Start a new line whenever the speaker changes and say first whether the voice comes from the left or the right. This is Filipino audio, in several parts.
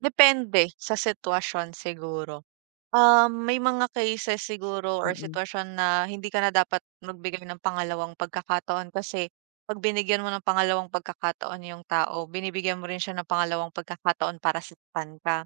right: Depende sa sitwasyon siguro, ah. May mga cases siguro or
left: Mm.
right: sitwasyon na hindi ka na dapat magbigay ng pangalawang pagkakataon, kasi pag binigyan mo ng pangalawang pagkakataon 'yung tao, binibigyan mo rin siya ng pangalawang pagkakataon para saktan ka.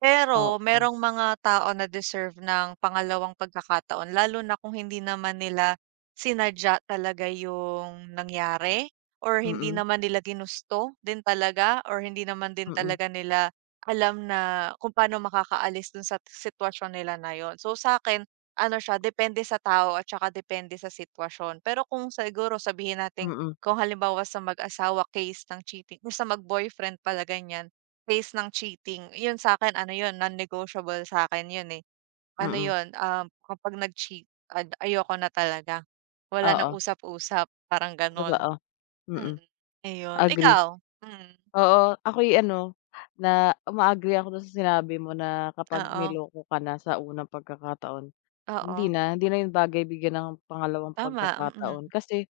right: Pero
left: Oo.
right: merong mga tao na deserve ng pangalawang pagkakataon, lalo na kung hindi naman nila sinadya talaga 'yung nangyari? Or hindi
left: Mm.
right: naman nila ginusto din talaga, or hindi naman din
left: Mm.
right: talaga nila alam na kung paano makakaalis doon sa sitwasyon nila na 'yun. So sa akin, ano siya, depende sa tao at tsaka depende sa sitwasyon. Pero kung siguro sabihin natin
left: Mm.
right: kung halimbawa sa mag-asawa, case ng cheating, kung sa mag-boyfriend pala ganyan, case ng cheating, 'yun sa akin ano 'yun, non-negotiable sa akin 'yun eh. Ano
left: Mm.
right: 'yun, ah, kapag nag-cheat, ad ayoko na talaga, wala nang
left: Oo.
right: usap-usap, parang ganoon.
left: Totoo, mm.
right: Mm, ayon.
left: Agree.
right: Ikaw, mm?
left: Oo, ako'y ano na uma-agree ako doon sa sinabi mo na kapag
right: Oo.
left: niloko ka na sa unang pagkakataon, hindi
right: Oo.
left: na, hindi na 'yun bagay bigyan ng pangalawang
right: Tama, mm.
left: pagkakataon, kasi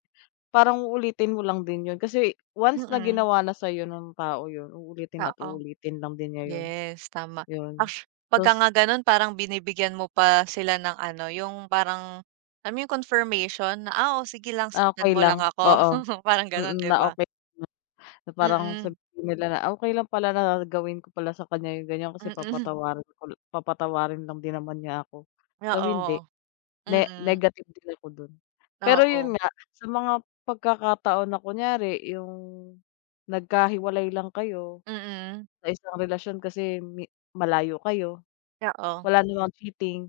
left: parang uulitin mo lang din 'yon. Kasi once na
right: Mm.
left: ginawa na sa 'yo ng tao 'yon, uulitin at
right: Oo,
left: uulitin lang din niya 'yun,
right: yes, tama. Act 'pag
left: tapos
right: nga ganoon, parang binibigyan mo pa sila ng ano, 'yung parang, alam mo 'yung confirmation na, "Ah, o sige lang,
left: Ah,
right: saktan
left: okay
right: mo lang
left: lang
right: ako."
left: oo,
right: parang ganoon,
left: mm.
right: 'di
left: Na
right: 'ba?
left: okay na parang
right: Mm.
left: sabihin nila na, Okay lang pala na gawin ko pala sa kanya 'yung ganyan, kasi
right: Mm.
left: papatawarin, ul papatawarin lang din naman niya ako. So, hindi.
right: Oo,
left: Ne
right: mm.
left: negative din ako doon. Pero 'yun
right: Oo.
left: nga, sa mga pagkakataon na kunwari 'yung nagkahiwalay lang kayo
right: Mm.
left: sa isang relasyon kasi mi malayo kayo,
right: Oo.
left: wala namang cheating,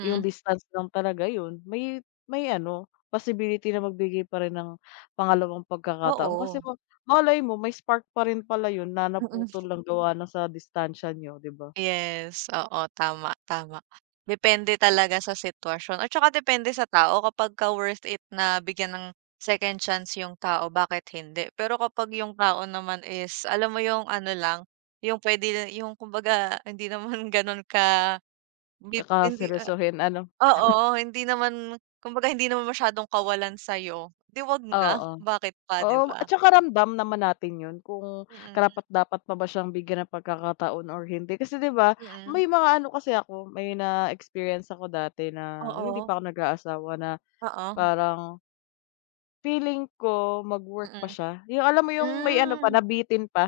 left: 'yung distance lang talaga, 'yun may, may ano possibility na magbigay pa rin ng pangalawang pagkakataon. Kasi
right: Oo.
left: ma malay mo may spark pa rin pala 'yun na
right: Mm.
left: naputol lang gawa na sa distansya niyo, 'di 'ba?
right: Yes, oo, tama, tama. Depende talaga sa sitwasyon at tsaka depende sa tao. Kapagka worth it na bigyan ng second chance 'yung tao, bakit hindi? Pero kapag 'yung tao naman is alam mo 'yung ano lang, 'yung pwede yung kumbaga hindi naman ganoon ka dip hindi,
left: Kaka-seryosohin, ano?
right: ah oo, hindi naman, kumbaga hindi naman masyadong kawalan sa 'yo, 'di huwag na,
left: Oo,
right: bakit pa, 'di
left: oo. At
right: 'ba?
left: tsaka ramdam naman natin 'yun kung
right: Mm.
left: karapat-dapat pa ba siyang bigyan ng pagkakataon or hindi. Kasi 'di 'ba
right: Mm.
left: may mga ano kasi ako may na-experience ako dati na 'yung hindi
right: Oo.
left: pa ako nag-aasawa na
right: Oo.
left: parang, feeling ko magwo-work
right: Mm.
left: pa siya, 'yung alam mo 'yung may ano pa,
right: Hmm.
left: nabitin pa.